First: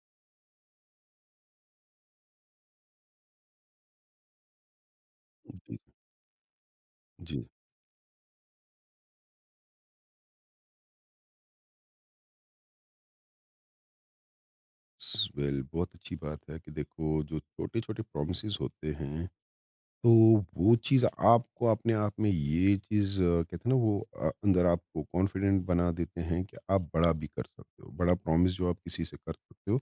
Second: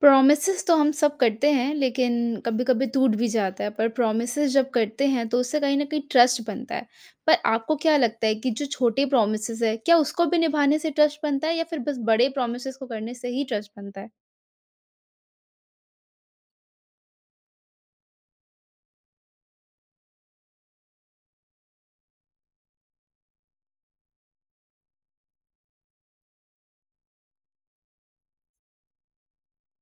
Promises तो हम सब करते हैं, लेकिन कभी-कभी टूट भी जाता है, पर प्रोमिसेस जब करते हैं, तो उससे कहीं जी, न कहीं ट्रस्ट बनता है। पर जी। आपको क्या लगता है कि जो छोटे प्रोमिसेस हैं, क्या उसको भी निभाने से ट्रस्ट बनता है या फिर बस बड़े प्रोमिसेस को करने से ही ट्रस्ट बनता है? स वेल बहुत अच्छी बात है कि देखो जो छोटे-छोटे प्रोमिसेस होते हैं, तो वो चीज़ आपको अपने आप में ये चीज़ कहते हैं ना वो अंदर आपको कॉन्फिडेंट बना देते हैं कि आप बड़ा भी कर सकते हो। बड़ा प्रॉमिस जो आप किसी से कर सकते हो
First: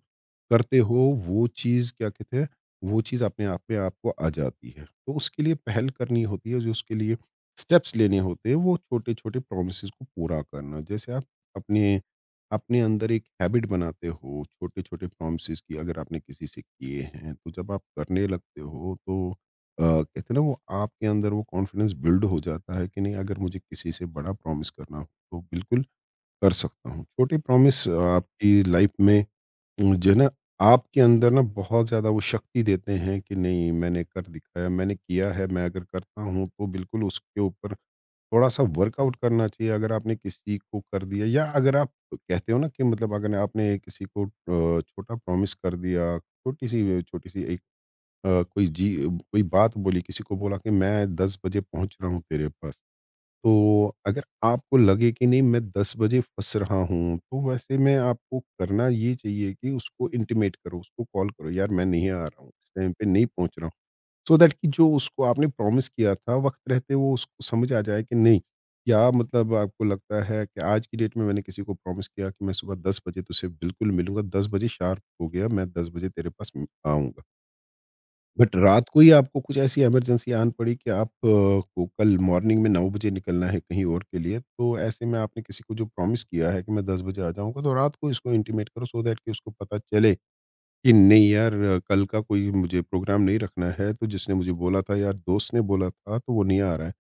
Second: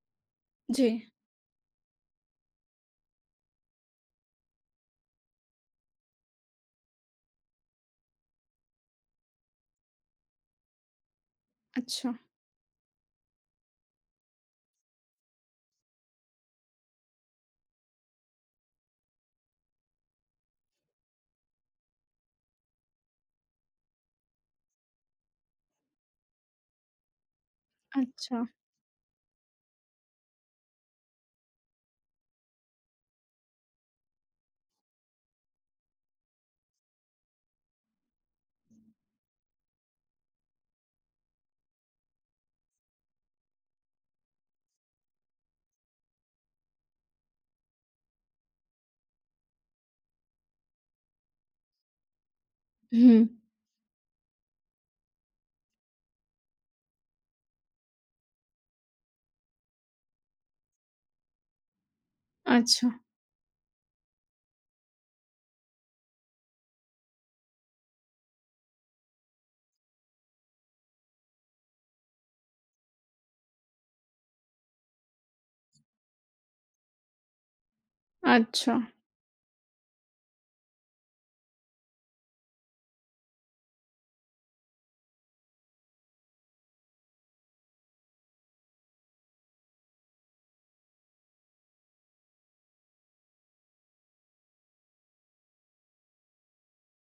करते जी। हो वो चीज़ क्या कहते हैं, वो चीज़ अपने आप में आपको आ जाती है। तो उसके लिए पहल करनी होती है, जो उसके लिए स्टेप्स लेने होते हैं, वो छोटे-छोटे प्रोमिसेज़ को पूरा करना। जैसे आप अपने अच्छा। अपने अंदर एक हैबिट बनाते हो छोटे-छोटे प्रोमिसेज़ की अगर आपने किसी से किए हैं, तो जब आप करने लगते हो तो कहते हैं ना वो आपके अंदर वो कॉन्फिडेंस बिल्ड हो जाता है कि नहीं अगर मुझे किसी से बड़ा प्रॉमिस करना हो तो बिल्कुल कर सकता हूँ। छोटे प्रॉमिस अच्छा। आपकी लाइफ में जो है ना आपके अंदर ना बहुत ज़्यादा वो शक्ति देते हैं कि नहीं मैंने कर दिखाया, मैंने किया है, मैं अगर करता हूँ तो बिल्कुल। उसके ऊपर थोड़ा सा वर्कआउट करना चाहिए। अगर आपने किसी को कर दिया या अगर आप कहते हो ना कि मतलब अगर आपने किसी को छोटा प्रॉमिस कर दिया, छोटी सी एक कोई जी, कोई बात बोली, किसी को बोला कि मैं 10 बजे पहुँच रहा हूँ तेरे पास। हुँ। तो अगर आपको लगे कि नहीं मैं 10 बजे फँस रहा हूँ, तो वैसे में आपको करना ये चाहिए कि उसको इंटीमेट करो, उसको कॉल करो, यार मैं नहीं आ रहा हूँ, इस अच्छा। टाइम पे नहीं पहुँच रहा हूँ। सो दैट कि जो उसको आपने प्रॉमिस किया था, वक़्त रहते वो उसको समझ आ जाए कि नहीं। या मतलब आपको लगता है कि आज की डेट में मैंने किसी को प्रॉमिस किया कि मैं सुबह 10 बजे तुझसे बिल्कुल मिलूँगा, 10 बजे शार्प हो गया, मैं 10 बजे तेरे पास म आऊँगा। बट अच्छा। रात को ही आपको कुछ ऐसी इमरजेंसी आन पड़ी कि आप को कल मॉर्निंग में 9 बजे निकलना है कहीं और के लिए, तो ऐसे में आपने किसी को जो प्रॉमिस किया है कि मैं 10 बजे आ जाऊँगा, तो रात को इसको इंटीमेट करो सो दैट कि उसको पता चले कि नहीं यार कल का कोई मुझे प्रोग्राम नहीं रखना है, तो जिसने मुझे बोला था, यार दोस्त ने बोला था, तो वो नहीं आ रहा है।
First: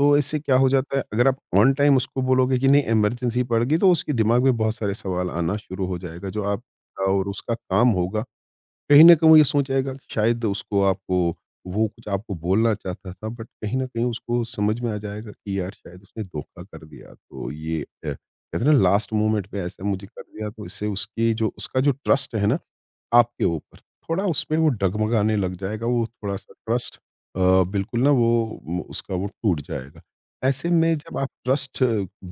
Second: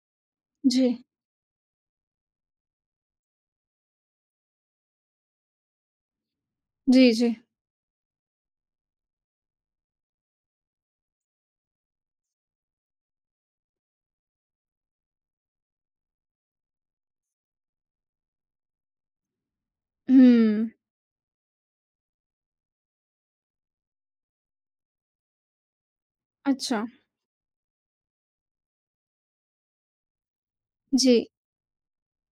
तो इससे क्या हो जाता है जी। अगर आप ऑन टाइम उसको बोलोगे कि नहीं इमरजेंसी पड़ गई, तो उसके दिमाग में बहुत सारे सवाल आना शुरू हो जाएगा, जो आप जी। और जी। उसका काम होगा। कहीं न कहीं वो ये सोच आएगा कि शायद उसको आपको वो कुछ आपको बोलना चाहता था, बट कहीं न कहीं उसको समझ में आ जाएगा कि यार शायद उसने धोखा कर दिया। तो ये कहते हैं ना लास्ट मोमेंट पे ऐसा मुझे कर दिया, तो हुँ। इससे उसकी जो उसका जो ट्रस्ट है ना आपके ऊपर, थोड़ा उसमें वो डगमगाने लग जाएगा। वो थोड़ा-सा अच्छा। ट्रस्ट अ, बिल्कुल ना वो म उसका वो टूट जाएगा। ऐसे में जब जी। आप ट्रस्ट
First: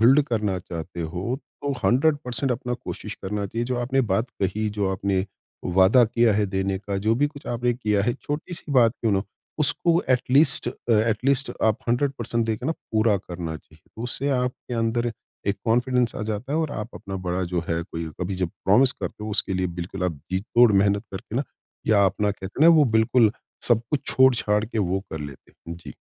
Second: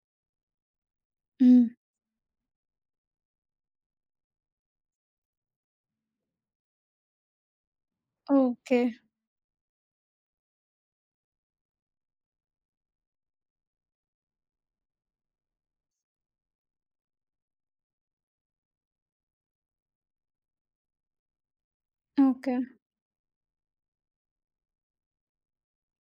बिल्ड करना चाहते हो, हुँ। तो 100% अपना कोशिश करना चाहिए। जो आपने बात कही, जो आपने वादा किया है देने का, जो भी कुछ आपने किया है, छोटी-सी ओके। बात क्यों ना हो, उसको एट लीस्ट एट लीस्ट आप 100% देके ना पूरा करना चाहिए। तो उससे आपके अंदर एक कॉन्फिडेंस आ जाता है और आप अपना बड़ा जो है कोई कभी जब प्रॉमिस करते हो, उसके लिए बिल्कुल आप जी तोड़ मेहनत करके ना या अपना ओके। कहते हैं ना वो बिल्कुल सब कुछ छोड़ छाड़ के वो कर लेते हैं जी।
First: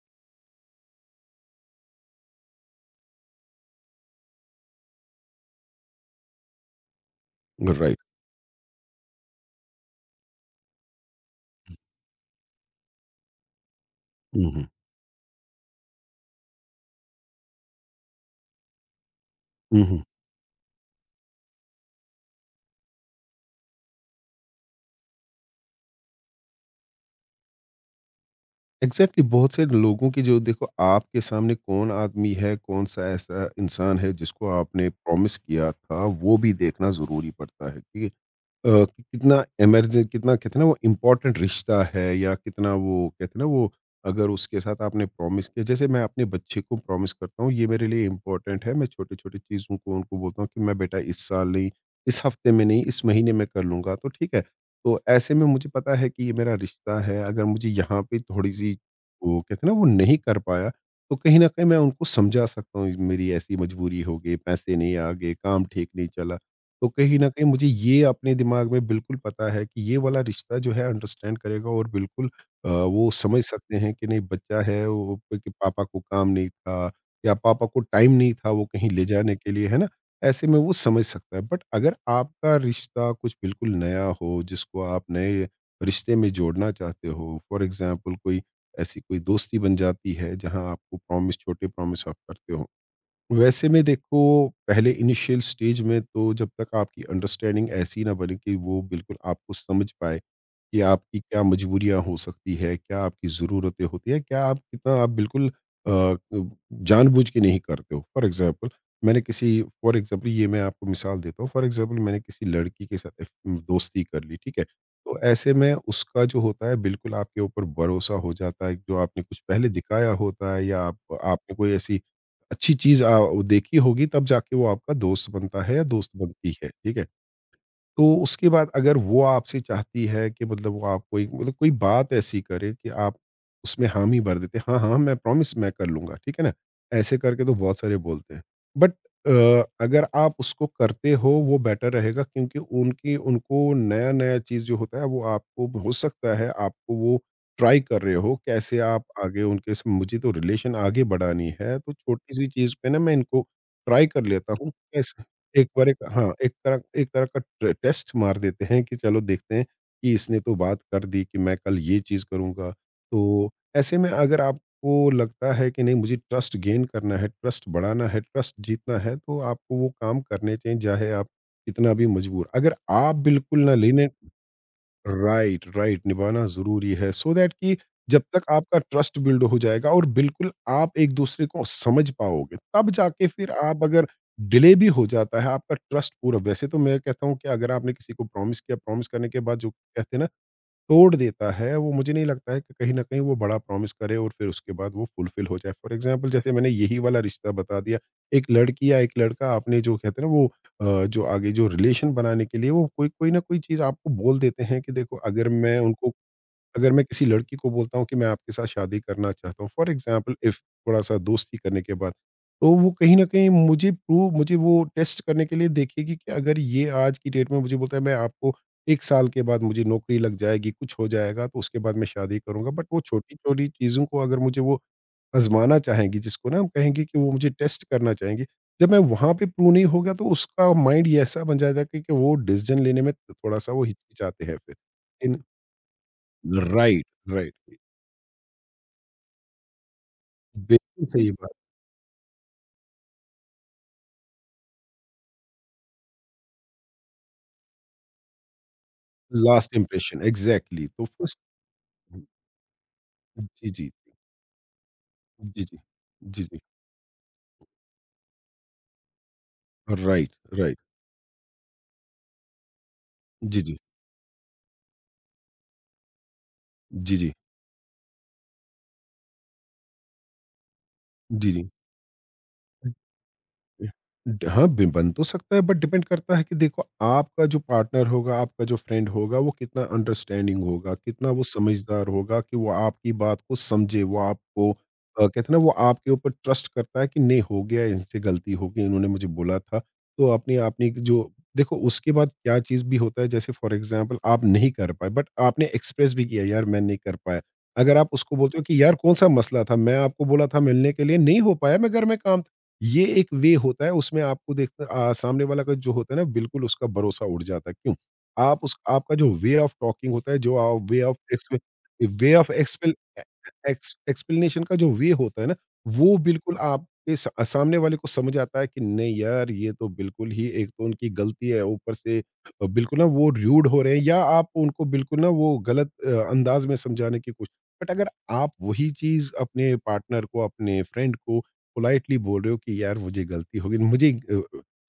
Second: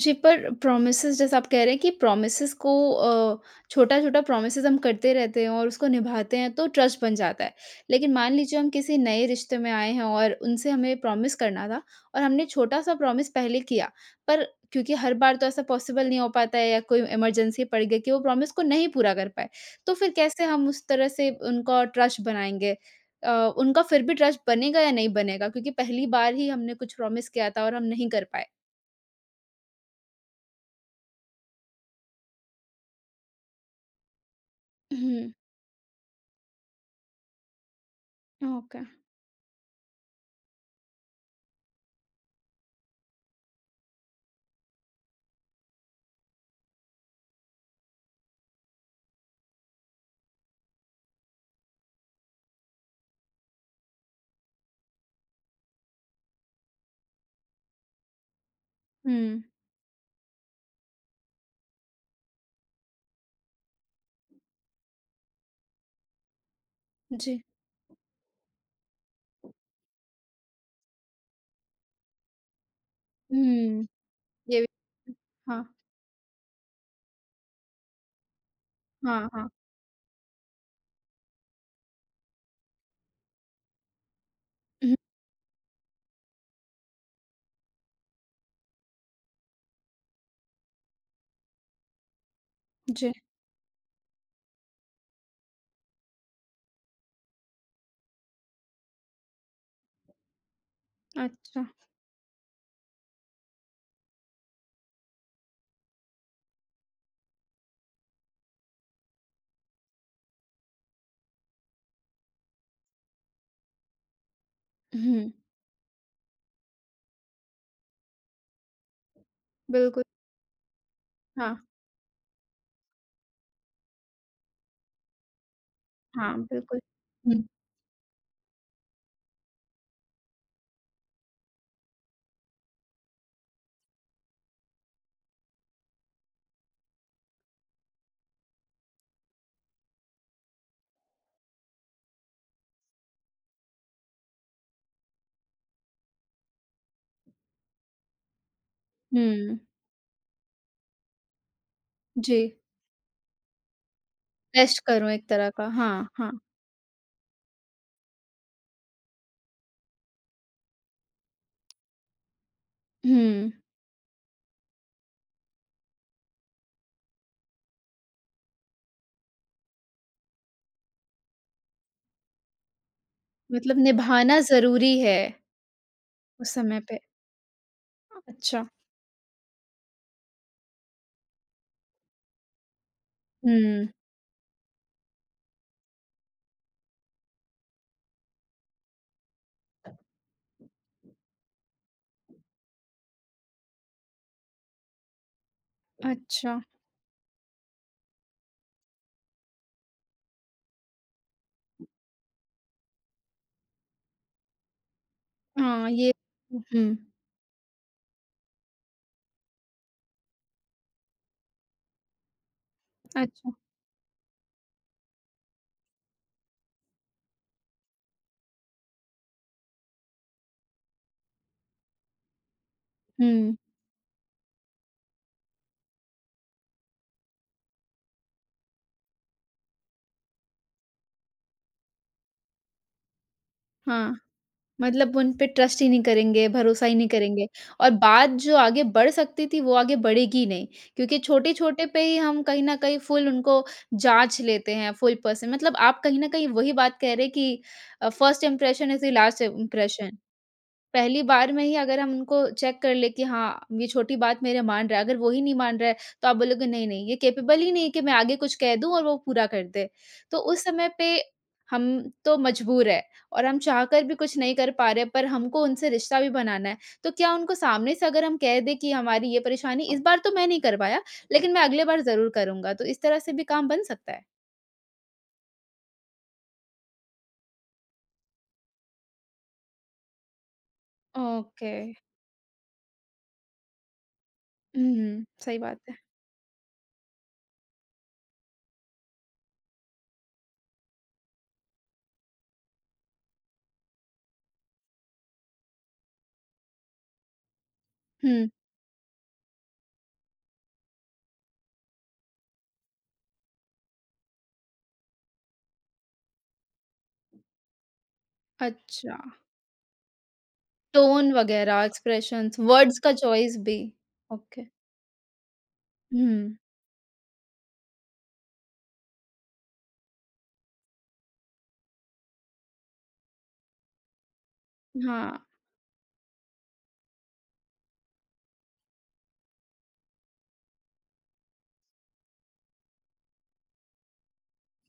जी, पर प्रॉमिसेज़ जैसा आप कह रहे हैं कि प्रॉमिसेज़ को छोटा-छोटा प्रॉमिसेज़ हम करते रहते हैं और उसको निभाते हैं तो ट्रस्ट बन जाता है। राइट। लेकिन मान लीजिए हम किसी नए रिश्ते में आए हैं और उनसे हमें प्रॉमिस करना था और हमने छोटा-सा प्रॉमिस पहले किया, पर हम्म। क्योंकि हर बार तो ऐसा पॉसिबल नहीं हो पाता है या कोई इमरजेंसी पड़ गई कि वो प्रॉमिस को नहीं पूरा कर पाए। तो हम्म। फिर कैसे हम उस तरह से उनका ट्रस्ट बनाएँगे? अ, उनका फिर भी ट्रस्ट बनेगा या नहीं बनेगा? क्योंकि पहली बार ही हमने कुछ प्रॉमिस किया था और हम नहीं कर पाए। एग्जैक्टली, बहुत से लोगों की जो देखो आपके सामने कौन आदमी है, कौन सा ऐसा इंसान है जिसको आपने हुँ। प्रॉमिस किया था, वो भी देखना जरूरी पड़ता है। ठीक है ओके। कि कितना इमरजें कितना कहते हैं ना वो इम्पोर्टेंट रिश्ता है या कितना वो कहते हैं ना वो अगर उसके साथ आपने प्रॉमिस किया। जैसे मैं अपने बच्चे को प्रॉमिस करता हूँ, ये मेरे लिए इम्पोर्टेंट है। मैं छोटे छोटे चीज़ों को उनको बोलता हूँ कि मैं बेटा इस साल नहीं, इस हफ्ते में नहीं, इस महीने में कर लूँगा, तो ठीक है। तो ऐसे में मुझे पता है कि ये मेरा रिश्ता है, अगर मुझे यहाँ पे थोड़ी सी वो हुँ। कहते हैं ना वो नहीं कर पाया, तो कहीं ना कहीं मैं उनको समझा सकता हूँ मेरी ऐसी मजबूरी हो गई, पैसे नहीं आ गए, काम ठीक नहीं चला। तो कहीं न जी। कहीं मुझे ये अपने दिमाग में बिल्कुल पता है कि ये वाला रिश्ता जो है अंडरस्टैंड करेगा और बिल्कुल वो समझ सकते हुँ। हैं कि नहीं बच्चा ये भी है वो, कि हाँ। पापा को काम नहीं था या पापा को टाइम नहीं था वो कहीं ले हाँ, जाने हाँ। के लिए, है ना? ऐसे में वो समझ सकता है। बट अगर आपका रिश्ता कुछ बिल्कुल नया हो, जिसको हुँ। आप नए रिश्ते में जोड़ना चाहते हो, फॉर एग्ज़ाम्पल कोई ऐसी कोई दोस्ती बन जाती है जहाँ आपको प्रॉमिस छोटे प्रॉमिस आप करते हो। जी। वैसे में देखो पहले इनिशियल स्टेज में तो जब तक आपकी अंडरस्टैंडिंग ऐसी ना बने कि वो बिल्कुल आपको समझ पाए कि आपकी क्या अच्छा। मजबूरियाँ हो सकती है, क्या आपकी ज़रूरतें होती हैं, क्या आप कितना आप बिल्कुल अ, ब जानबूझ के नहीं करते हो। मैंने किसी फॉर एग्ज़ाम्पल ये मैं आपको मिसाल देता हूँ, फॉर एग्ज़ाम्पल मैंने किसी लड़की के साथ अफ दोस्ती कर ली, ठीक है? तो हुँ। ऐसे में उसका जो होता है बिल्कुल आपके ऊपर भरोसा हो जाता है, जो आपने कुछ पहले बिल्कुल। दिखाया होता है या आप आपने हाँ। कोई ऐसी अच्छी चीज़ देखी होगी, तब जाके वो आपका दोस्त बनता है या दोस्त हाँ, बनती है, बिल्कुल। ठीक है? हुँ। तो उसके बाद अगर वो आपसे चाहती है कि मतलब वो आपको एक मतलब कोई बात ऐसी करे कि आप उसमें हामी भर देते हैं, हाँ, हाँ, मैं प्रॉमिस मैं कर लूँगा, ठीक है ना? ऐसे करके तो बहुत सारे बोलते हैं। बट अगर आप उसको करते हो वो बेटर रहेगा क्योंकि उनकी उनको नया-नया चीज़ जो होता है, वो आपको हो सकता है आपको वो ट्राई कर रहे हो, कैसे आप आगे हुँ। उनके स मुझे तो रिलेशन आगे बढ़ानी है, तो जी। छोटी-सी चीज़ पे ना मैं इनको ट्राई कर लेता हूँ, टेस्ट करूँ कैसे एक तरह का, एक बार एक हाँ, हाँ, हाँ। एक तरह का ट टेस्ट मार देते हैं कि चलो देखते हैं कि इसने तो बात कर दी कि मैं कल ये चीज़ करूँगा। तो हुँ, ऐसे में अगर आपको लगता है कि नहीं मुझे ट्रस्ट गेन करना है, ट्रस्ट बढ़ाना है, ट्रस्ट जीतना है, तो आपको वो काम करने चाहिए, चाहे आप कितना भी मजबूर अगर आप बिल्कुल ना मतलब लेने। निभाना ज़रूरी है राइट, राइट, निभाना उस समय ज़रूरी पे। है, सो दैट कि जब तक अच्छा। आपका ट्रस्ट बिल्ड हो जाएगा और बिल्कुल आप एक-दूसरे को समझ पाओगे, तब जाके फिर आप हुँ। अगर डिले भी हो जाता है, आपका ट्रस्ट पूरा। वैसे तो मैं कहता हूँ कि अगर आपने किसी को प्रॉमिस किया, प्रॉमिस करने के बाद जो कहते हैं ना तोड़ देता है, वो मुझे नहीं लगता है कि कहीं न कहीं वो बड़ा प्रॉमिस करे और फिर उसके बाद वो फुलफ़िल हो जाए। फ़ॉर एग्ज़ाम्पल जैसे अच्छा। मैंने यही वाला रिश्ता बता दिया, एक लड़की या एक लड़का आपने जो कहते हैं ना वो जो आगे जो रिलेशन बनाने के लिए वो कोई कोई न कोई चीज़ आपको बोल देते हैं कि देखो हाँ, ये अगर हुँ। मैं किसी लड़की को बोलता हूँ कि मैं आपके साथ शादी करना चाहता हूँ, फॉर एग्ज़ाम्पल इफ थोड़ा सा दोस्ती करने के बाद, तो वो कहीं न कहीं अच्छा। मुझे प्रूव मुझे वो टेस्ट करने के लिए देखेगी कि अगर ये आज की डेट में मुझे बोलता है मैं आपको 1 साल के बाद मुझे नौकरी लग जाएगी, कुछ हो जाएगा तो उसके बाद मैं शादी करूँगा। बट वो हुँ। छोटी-छोटी चीज़ों को अगर मुझे वो आज़माना चाहेंगी, जिसको ना हम कहेंगे कि वो मुझे टेस्ट करना चाहेंगी, जब मैं वहाँ पे प्रूव नहीं हो गया, तो उसका माइंड ऐसा बन जाएगा कि वो डिसीज़न लेने में थोड़ा-सा वो हाँ। हिचकिचाते हैं फिर। मतलब उन इन पे ट्रस्ट ही नहीं करेंगे, भरोसा ही राइट, नहीं करेंगे राइट। और बात जो आगे बढ़ सकती थी, वो आगे बढ़ेगी नहीं बिल्कुल क्योंकि सही बात। छोटे-छोटे पे ही हम कहीं न कहीं फुल उनको जाँच लेते हैं, फुल पर्सन मतलब आप कहीं न कहीं वही बात कह रहे हैं कि first impression is the last last impression. Impression, exactly. तो पहली फर्स्ट, बार में ही अगर हम उनको चेक कर ले कि हाँ, जी, ये जी। छोटी बात मेरे मान रहा है, अगर वो ही नहीं जी, जी। मान रहा है, तो आप जी, जी। बोलोगे नहीं, नहीं, ये कैपेबल ही नहीं है कि मैं आगे कुछ कह दूँ और वो पूरा कर दे। राइट, तो उस राइट। समय पे हम तो मजबूर हैं और हम जी, जी। चाहकर भी कुछ नहीं कर पा रहे, पर हमको उनसे रिश्ता भी बनाना है। तो जी, जी। क्या उनको सामने से अगर हम कह दें कि हमारी ये परेशानी इस बार तो मैं नहीं कर पाया, जी, लेकिन मैं जी। अगले बार ज़रूर करूँगा, तो इस तरह से भी काम बन सकता है। ड हाँ, बि बन तो सकता है बट डिपेंड करता है कि देखो आपका जो पार्टनर होगा, आपका जो फ्रेंड होगा, वो कितना अंडरस्टैंडिंग होगा, कितना वो ओके। समझदार होगा कि वो आपकी बात को समझे, वो आपको हुँ, हुँ। कहते हैं ना सही वो बात है। आपके ऊपर ट्रस्ट करता है कि नहीं हो गया, इनसे गलती हो गई, इन्होंने मुझे बोला था। तो अपनी आपने जो देखो उसके बाद क्या चीज़ भी होता है, जैसे फॉर एग्ज़ाम्पल आप नहीं कर पाए बट आपने एक्सप्रेस भी किया, यार मैं नहीं कर पाया। अगर आप उसको हुँ। बोलते हो कि यार कौन-सा मसला था? मैं आपको बोला था मिलने के लिए, नहीं हो पाया मैं घर में काम। ये एक वे होता है उसमें आपको देखते सामने वाला का जो होता है ना बिल्कुल उसका भरोसा उड़ जाता है। क्यों? आप उस आपका अच्छा। जो वे ऑफ टॉकिंग होता है, जो टोन वगैरह, way of expressions, expel words का ए चॉइस भी। Explanation okay. का जो वे होता है ना, वो हुँ। बिल्कुल आपके सा सामने वाले को समझ आता है कि नहीं यार ये तो बिल्कुल ही एक तो उनकी गलती है, ऊपर से बिल्कुल ना वो र्यूड हो रहे हैं या आप उनको बिल्कुल ना हाँ। वो गलत अंदाज़ में समझाने की कोशिश। बट अगर आप वही चीज़ अपने पार्टनर को, अपने फ्रेंड को पोलाइटली बोल रहे हो कि यार मुझे गलती हो गई मुझे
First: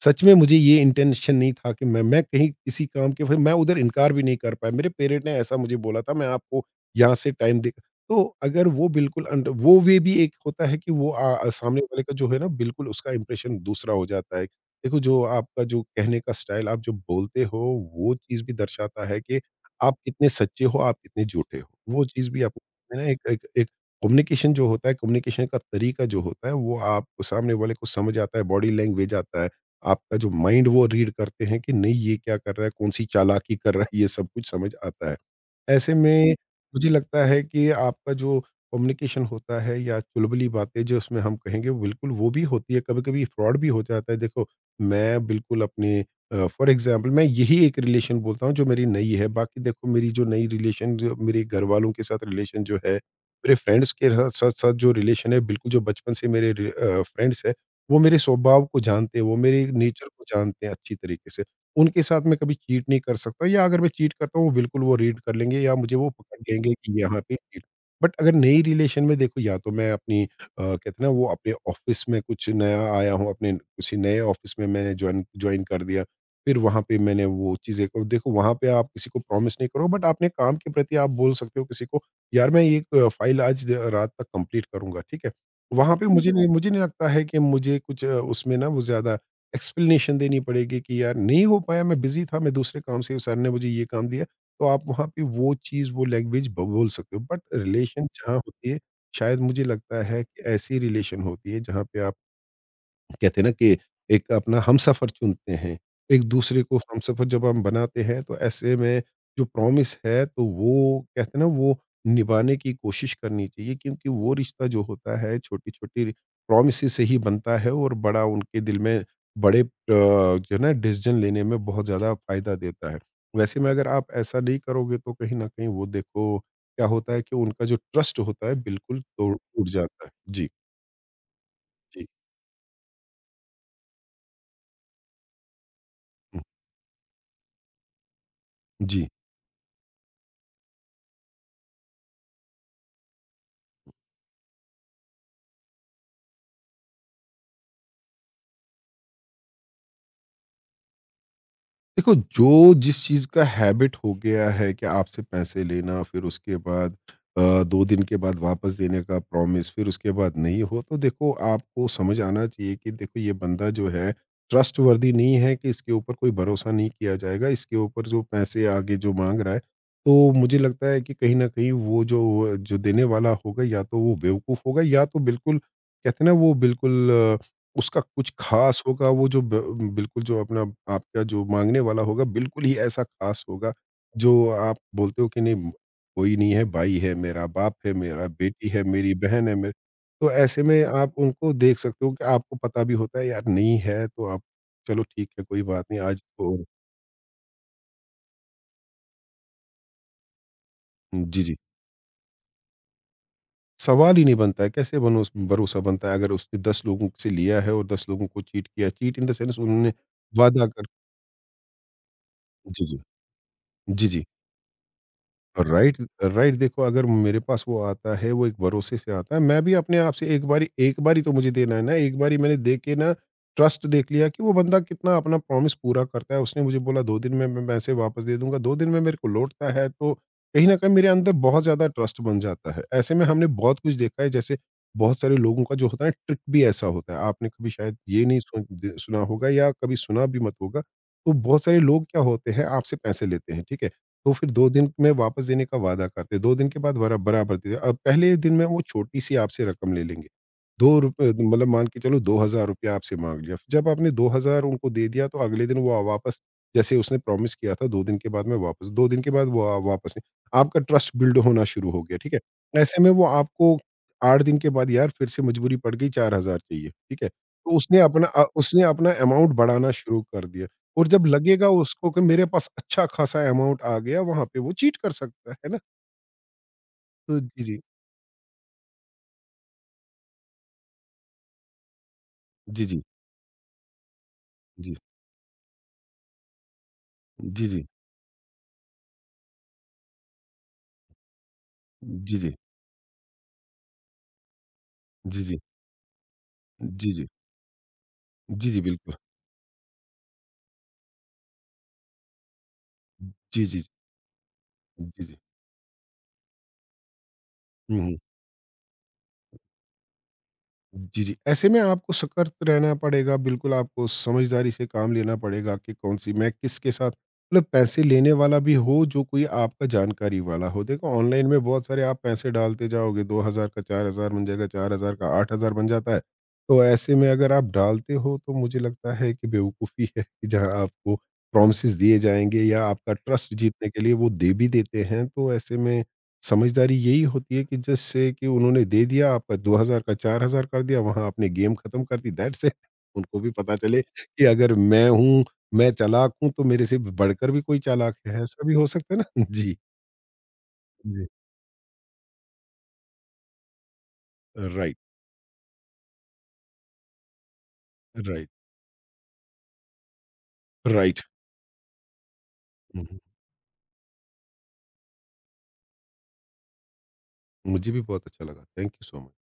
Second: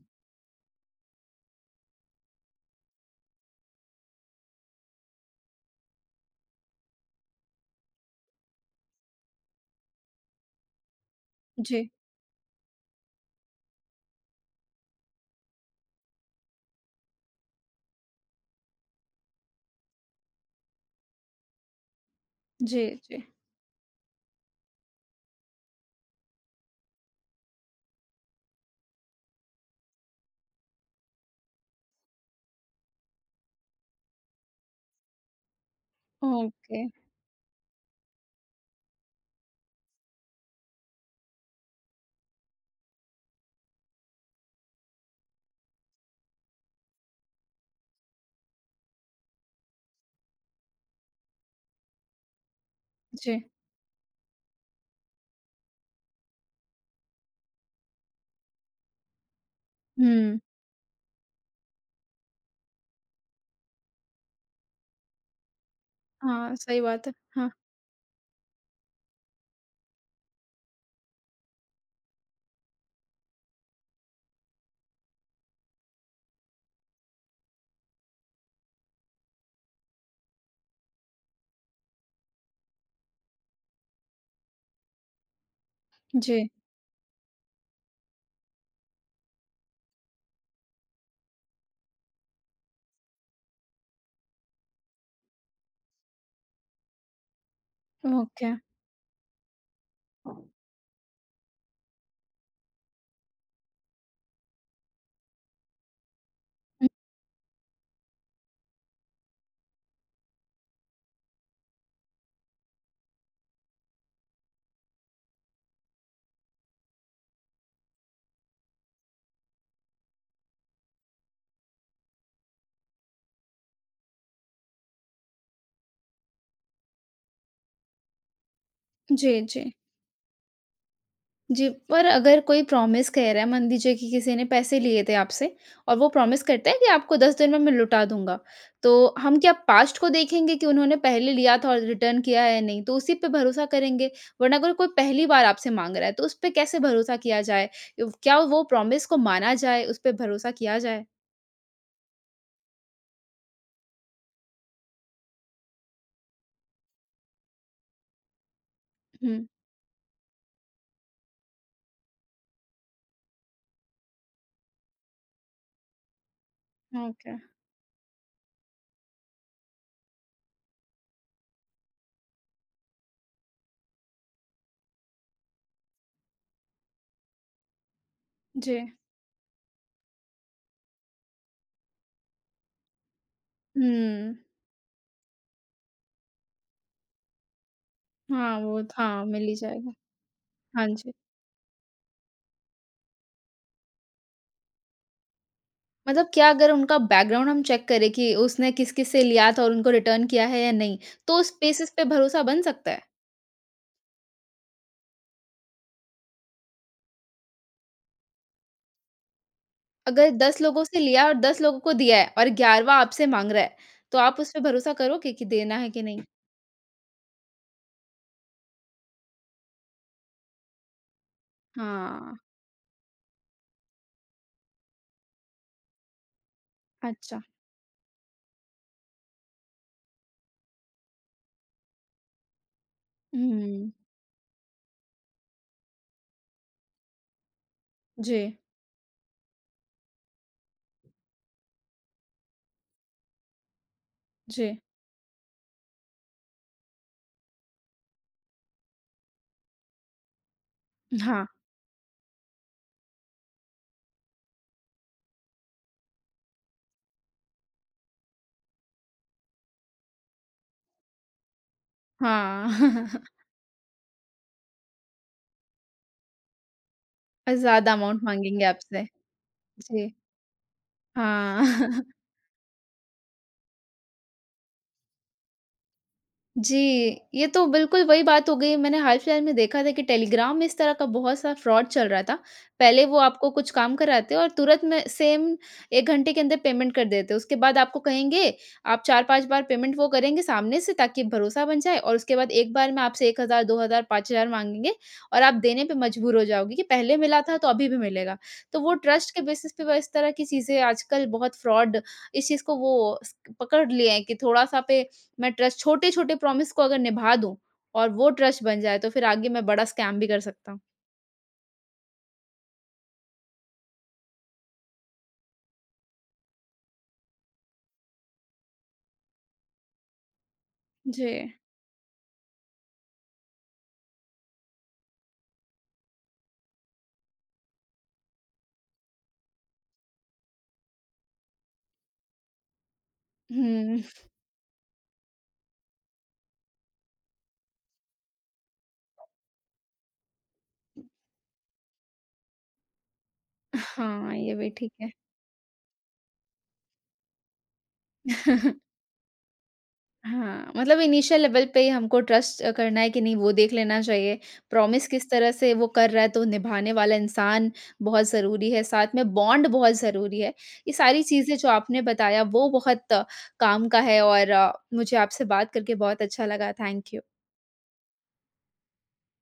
सच में मुझे ये इंटेंशन नहीं था कि मैं कहीं किसी काम के फिर मैं उधर इनकार भी नहीं कर पाया मेरे पेरेंट ने ऐसा मुझे बोला था मैं आपको यहाँ से टाइम दे। तो अगर वो बिल्कुल वो वे भी एक होता है कि वो आ, आ, सामने जी, वाले का जो है ना बिल्कुल उसका इंप्रेशन दूसरा हो जाता है। देखो जो आपका जो कहने का स्टाइल आप जो बोलते हो वो चीज़ भी दर्शाता है कि आप कितने सच्चे हो आप कितने झूठे हो वो चीज़ भी आप। जी, है ना जी। एक कम्युनिकेशन जो होता है, कम्युनिकेशन का तरीका जो होता है, वो आप सामने वाले को समझ आता है, बॉडी लैंग्वेज आता है, आपका जो माइंड वो रीड करते हैं कि नहीं ये क्या कर रहा है, कौन-सी चालाकी कर रहा है, ये सब कुछ समझ आता है। ऐसे में हुँ। ओके। मुझे लगता है कि आपका जो कम्युनिकेशन होता है या चुलबुली बातें जो उसमें हम कहेंगे वो बिल्कुल वो भी होती है, कभी-कभी फ्रॉड भी हो जाता है। देखो, मैं बिल्कुल अपने फॉर एग्ज़ाम्पल मैं यही एक रिलेशन बोलता हूँ जो मेरी नई है, बाकी देखो मेरी जो नई रिलेशन जो मेरे घरवालों के साथ रिलेशन जो है जी। मेरे फ्रेंड्स के साथ साथ साथ जो रिलेशन है बिल्कुल जो बचपन से मेरे फ्रेंड्स है वो मेरे स्वभाव को जानते हैं वो मेरे नेचर को हुँ। जानते हैं अच्छी तरीके से। उनके साथ मैं कभी चीट नहीं कर सकता या अगर मैं चीट करता हूँ वो बिल्कुल वो रीड कर लेंगे या मुझे वो पकड़ हाँ, लेंगे सही कि बात है। यहाँ पे हाँ। चीट। बट अगर नई रिलेशन में देखो या तो मैं अपनी कहते हैं ना वो अपने ऑफिस में कुछ नया आया हूँ अपने किसी नए ऑफिस में मैंने ज्वाइन ज्वाइन कर दिया। फिर वहां पे मैंने वो चीजें को देखो वहां पे आप किसी को प्रॉमिस नहीं करो बट आपने काम के प्रति आप बोल सकते हो किसी को यार मैं ये फ़ाइल आज द रात तक कंप्लीट करूँगा, ठीक है? वहाँ पे हुँ। जी। मुझे नहीं लगता है कि मुझे कुछ उसमें ना वो ज़्यादा एक्सप्लेनेशन देनी पड़ेगी कि यार नहीं हो पाया, मैं बिज़ी था, मैं दूसरे काम से सर ने मुझे ये काम दिया, तो आप वहाँ पे वो चीज़, वो लैंग्वेज ब बोल सकते हो। बट रिलेशन जहाँ ओके। होती है, शायद मुझे लगता है कि ऐसी रिलेशन होती है जहाँ पे आप कहते हैं ना कि एक अपना हमसफ़र चुनते हैं, एक दूसरे को हुँ। हमसफ़र जब हम बनाते हैं तो ऐसे में जो प्रॉमिस है तो वो कहते हैं ना वो निभाने की कोशिश करनी चाहिए क्योंकि वो रिश्ता जो होता है छोटी-छोटी प्रॉमिसेस से ही बनता है और बड़ा उनके दिल में बड़े जो है ना डिसीज़न लेने में बहुत ज़्यादा फ़ायदा देता है। वैसे में अगर आप ऐसा नहीं करोगे तो कहीं न कहीं वो देखो क्या होता है कि उनका जो ट्रस्ट होता है बिल्कुल तो जी, टूट जी। जाता है। जी, जी, जी। पर अगर कोई प्रॉमिस कह रहा है मान लीजिए कि किसी ने पैसे लिए थे आपसे और वो हुँ, प्रॉमिस करता है कि आपको 10 दिन में मैं लौटा दूँगा। तो जी। हम क्या पास्ट को देखेंगे कि उन्होंने पहले लिया था और रिटर्न किया है या नहीं? तो उसी पे भरोसा करेंगे। वरना अगर कोई पहली बार आपसे माँग रहा है तो उस पे कैसे भरोसा किया जाए? व क्या वो प्रॉमिस को माना जाए, उस पे भरोसा किया जाए? देखो, जो जिस चीज़ का हैबिट हो गया है कि आपसे पैसे लेना, फिर उसके बाद 2 दिन के बाद वापस देने का हुँ। प्रॉमिस, फिर उसके बाद नहीं हो, तो देखो आपको समझ आना चाहिए कि देखो ये बंदा जो है ट्रस्टवर्दी नहीं है कि इसके ऊपर कोई भरोसा नहीं किया ओके। जाएगा। इसके ऊपर जो पैसे आगे जो माँग रहा है, तो मुझे लगता है कि कहीं न कहीं वो जो देने वाला होगा या तो वो बेवकूफ़ होगा या तो बिल्कुल कहते हैं ना वो बिल्कुल उसका कुछ ख़ास जी। होगा वो जो ब बिल्कुल जो अपना आपका जो माँगने वाला होगा बिल्कुल ही ऐसा ख़ास होगा, हुँ। जो आप बोलते हो कि नहीं कोई नहीं है, भाई है मेरा, बाप है मेरा, हाँ, बेटी वो है मेरी, हाँ, मिल बहन है ही मेरी। जाएगा। तो ऐसे में हाँ जी। आप उनको देख सकते हो कि आपको पता भी होता है यार नहीं है तो आप चलो ठीक है कोई बात नहीं आज मतलब क्या तो। अगर उनका बैकग्राउंड हम चेक करें कि उसने किस-किस से लिया था और उनको रिटर्न किया है या नहीं, तो जी, उस जी। बेसिस पे भरोसा बन सकता है? सवाल ही नहीं बनता है कैसे बनोस भरोसा बनता है अगर उसने 10 लोगों से लिया है और 10 लोगों को चीट किया, चीट इन द सेंस उन्होंने अगर 10 वादा लोगों कर। से लिया और 10 लोगों को दिया है और जी, जी। 11वां आपसे माँग रहा है, जी, तो जी। आप उस पे भरोसा करोगे कि देना है राइट, कि नहीं? राइट। देखो अगर मेरे पास वो आता है वो एक भरोसे से आता है मैं भी अपने आप से एक बारी तो मुझे देना है ना एक हाँ। बारी मैंने दे के ना ट्रस्ट देख लिया कि वो बंदा कितना अपना प्रॉमिस पूरा करता है उसने मुझे बोला 2 दिन अच्छा। में मैं पैसे वापस दे दूंगा 2 दिन में मेरे को लौटता है तो कहीं ना कहीं मेरे अंदर बहुत ज्यादा ट्रस्ट बन जाता है। ऐसे में हमने बहुत हुँ। कुछ देखा है जैसे बहुत सारे लोगों का जो होता है ट्रिक भी ऐसा होता है आपने कभी शायद ये नहीं जी, सुना होगा या कभी सुना भी मत होगा। तो बहुत सारे लोग क्या होते हैं आपसे पैसे लेते हैं ठीक है तो फिर 2 जी। दिन में वापस देने का वादा करते, 2 दिन के बाद बराबर दे अब पहले दिन में वो छोटी-सी आपसे रकम ले लेंगे। ₹2 हाँ, मतलब मान के चलो ₹2000 आपसे माँग लिया। जब आपने 2000 उनको दे दिया तो अगले दिन वो वापस जैसे उसने प्रॉमिस किया था 2 दिन के बाद मैं वापस 2 दिन के बाद वो वापस नहीं, आपका ट्रस्ट बिल्ड होना शुरू हो गया, ठीक है? हाँ। ऐसे में वो आपको 8 दिन के बाद यार फिर से मजबूरी पड़ गई 4000 चाहिए, ठीक है? और तो ज़्यादा उसने अमाउंट अपना माँगेंगे उसने आपसे। अपना अमाउंट बढ़ाना जी। शुरू कर दिया। और जब लगेगा हाँ। उसको कि मेरे पास अच्छा खासा अमाउंट आ गया, वहाँ पे वो चीट कर सकता है ना? जी, तो ये जी, तो जी। बिल्कुल वही बात हो गई। मैंने हाल-फिलहाल में देखा था कि टेलीग्राम में इस तरह का बहुत सा फ्रॉड चल रहा था। जी, जी। पहले वो आपको कुछ काम कराते और तुरंत जी, में सेम 1 घंटे के अंदर पेमेंट कर देते। उसके जी, बाद जी। आपको कहेंगे, आप 4-5 बार पेमेंट वो करेंगे सामने से ताकि भरोसा बन जाए और उसके जी, बाद जी। एक बार में आपसे 1,000, 2,000, 5,000 माँगेंगे जी, और आप जी। देने पे मजबूर हो जाओगे कि जी, पहले जी। मिला था तो अभी भी मिलेगा। जी, तो जी, वो बिल्कुल। ट्रस्ट के बेसिस पे वो इस तरह की चीज़ें आजकल बहुत फ्रॉड इस चीज़ को वो स जी, जी। पकड़ लिए हैं कि थोड़ा-सा पे जी, जी। मैं ट्रस्ट छोटे-छोटे प्रॉमिस को अगर निभा दूँ हुँ, और हुँ। वो ट्रस्ट बन जाए तो फिर आगे मैं बड़ा स्कैम भी कर सकता हूँ। जी, जी। ऐसे में आपको सतर्क रहना पड़ेगा, बिल्कुल आपको समझदारी से काम लेना पड़ेगा कि कौन-सी मैं किसके साथ मतलब पैसे लेने वाला भी हो, जो कोई आपका जानकारी वाला हो। देखो जी। ऑनलाइन में बहुत सारे आप पैसे डालते जाओगे, 2000 का 4000 बन जाएगा, 4000 का 8000 बन जाता है। तो ऐसे में अगर आप डालते हो, तो मुझे लगता है कि बेवकूफ़ी है कि जहाँ आपको प्रॉमिसेस दिए जाएँगे या आपका ट्रस्ट जीतने के हुँ। लिए वो दे भी देते हैं, तो ऐसे में समझदारी यही होती है कि जिससे कि उन्होंने दे दिया, आपका 2000 का 4000 कर दिया, वहाँ आपने गेम खत्म कर दी, दैट्स इट। उनको भी पता चले हाँ, कि ये भी अगर ठीक मैं है। हूँ, मैं चालाक हूँ, तो मेरे से बढ़कर भी कोई चालाक है, ऐसा भी हो सकता है ना? जी, हाँ, मतलब जी। इनिशियल लेवल पे ही हमको ट्रस्ट करना है कि नहीं वो देख लेना चाहिए। राइट, प्रॉमिस किस तरह से वो कर रहा है तो निभाने वाला इंसान बहुत राइट, ज़रूरी है, साथ में बॉन्ड बहुत ज़रूरी है। ये राइट। सारी चीज़ें जो आपने बताया वो हुँ, बहुत हुँ। काम का है और मुझे आपसे बात करके बहुत अच्छा लगा। Thank you. मुझे भी बहुत अच्छा लगा, थैंक यू सो मच।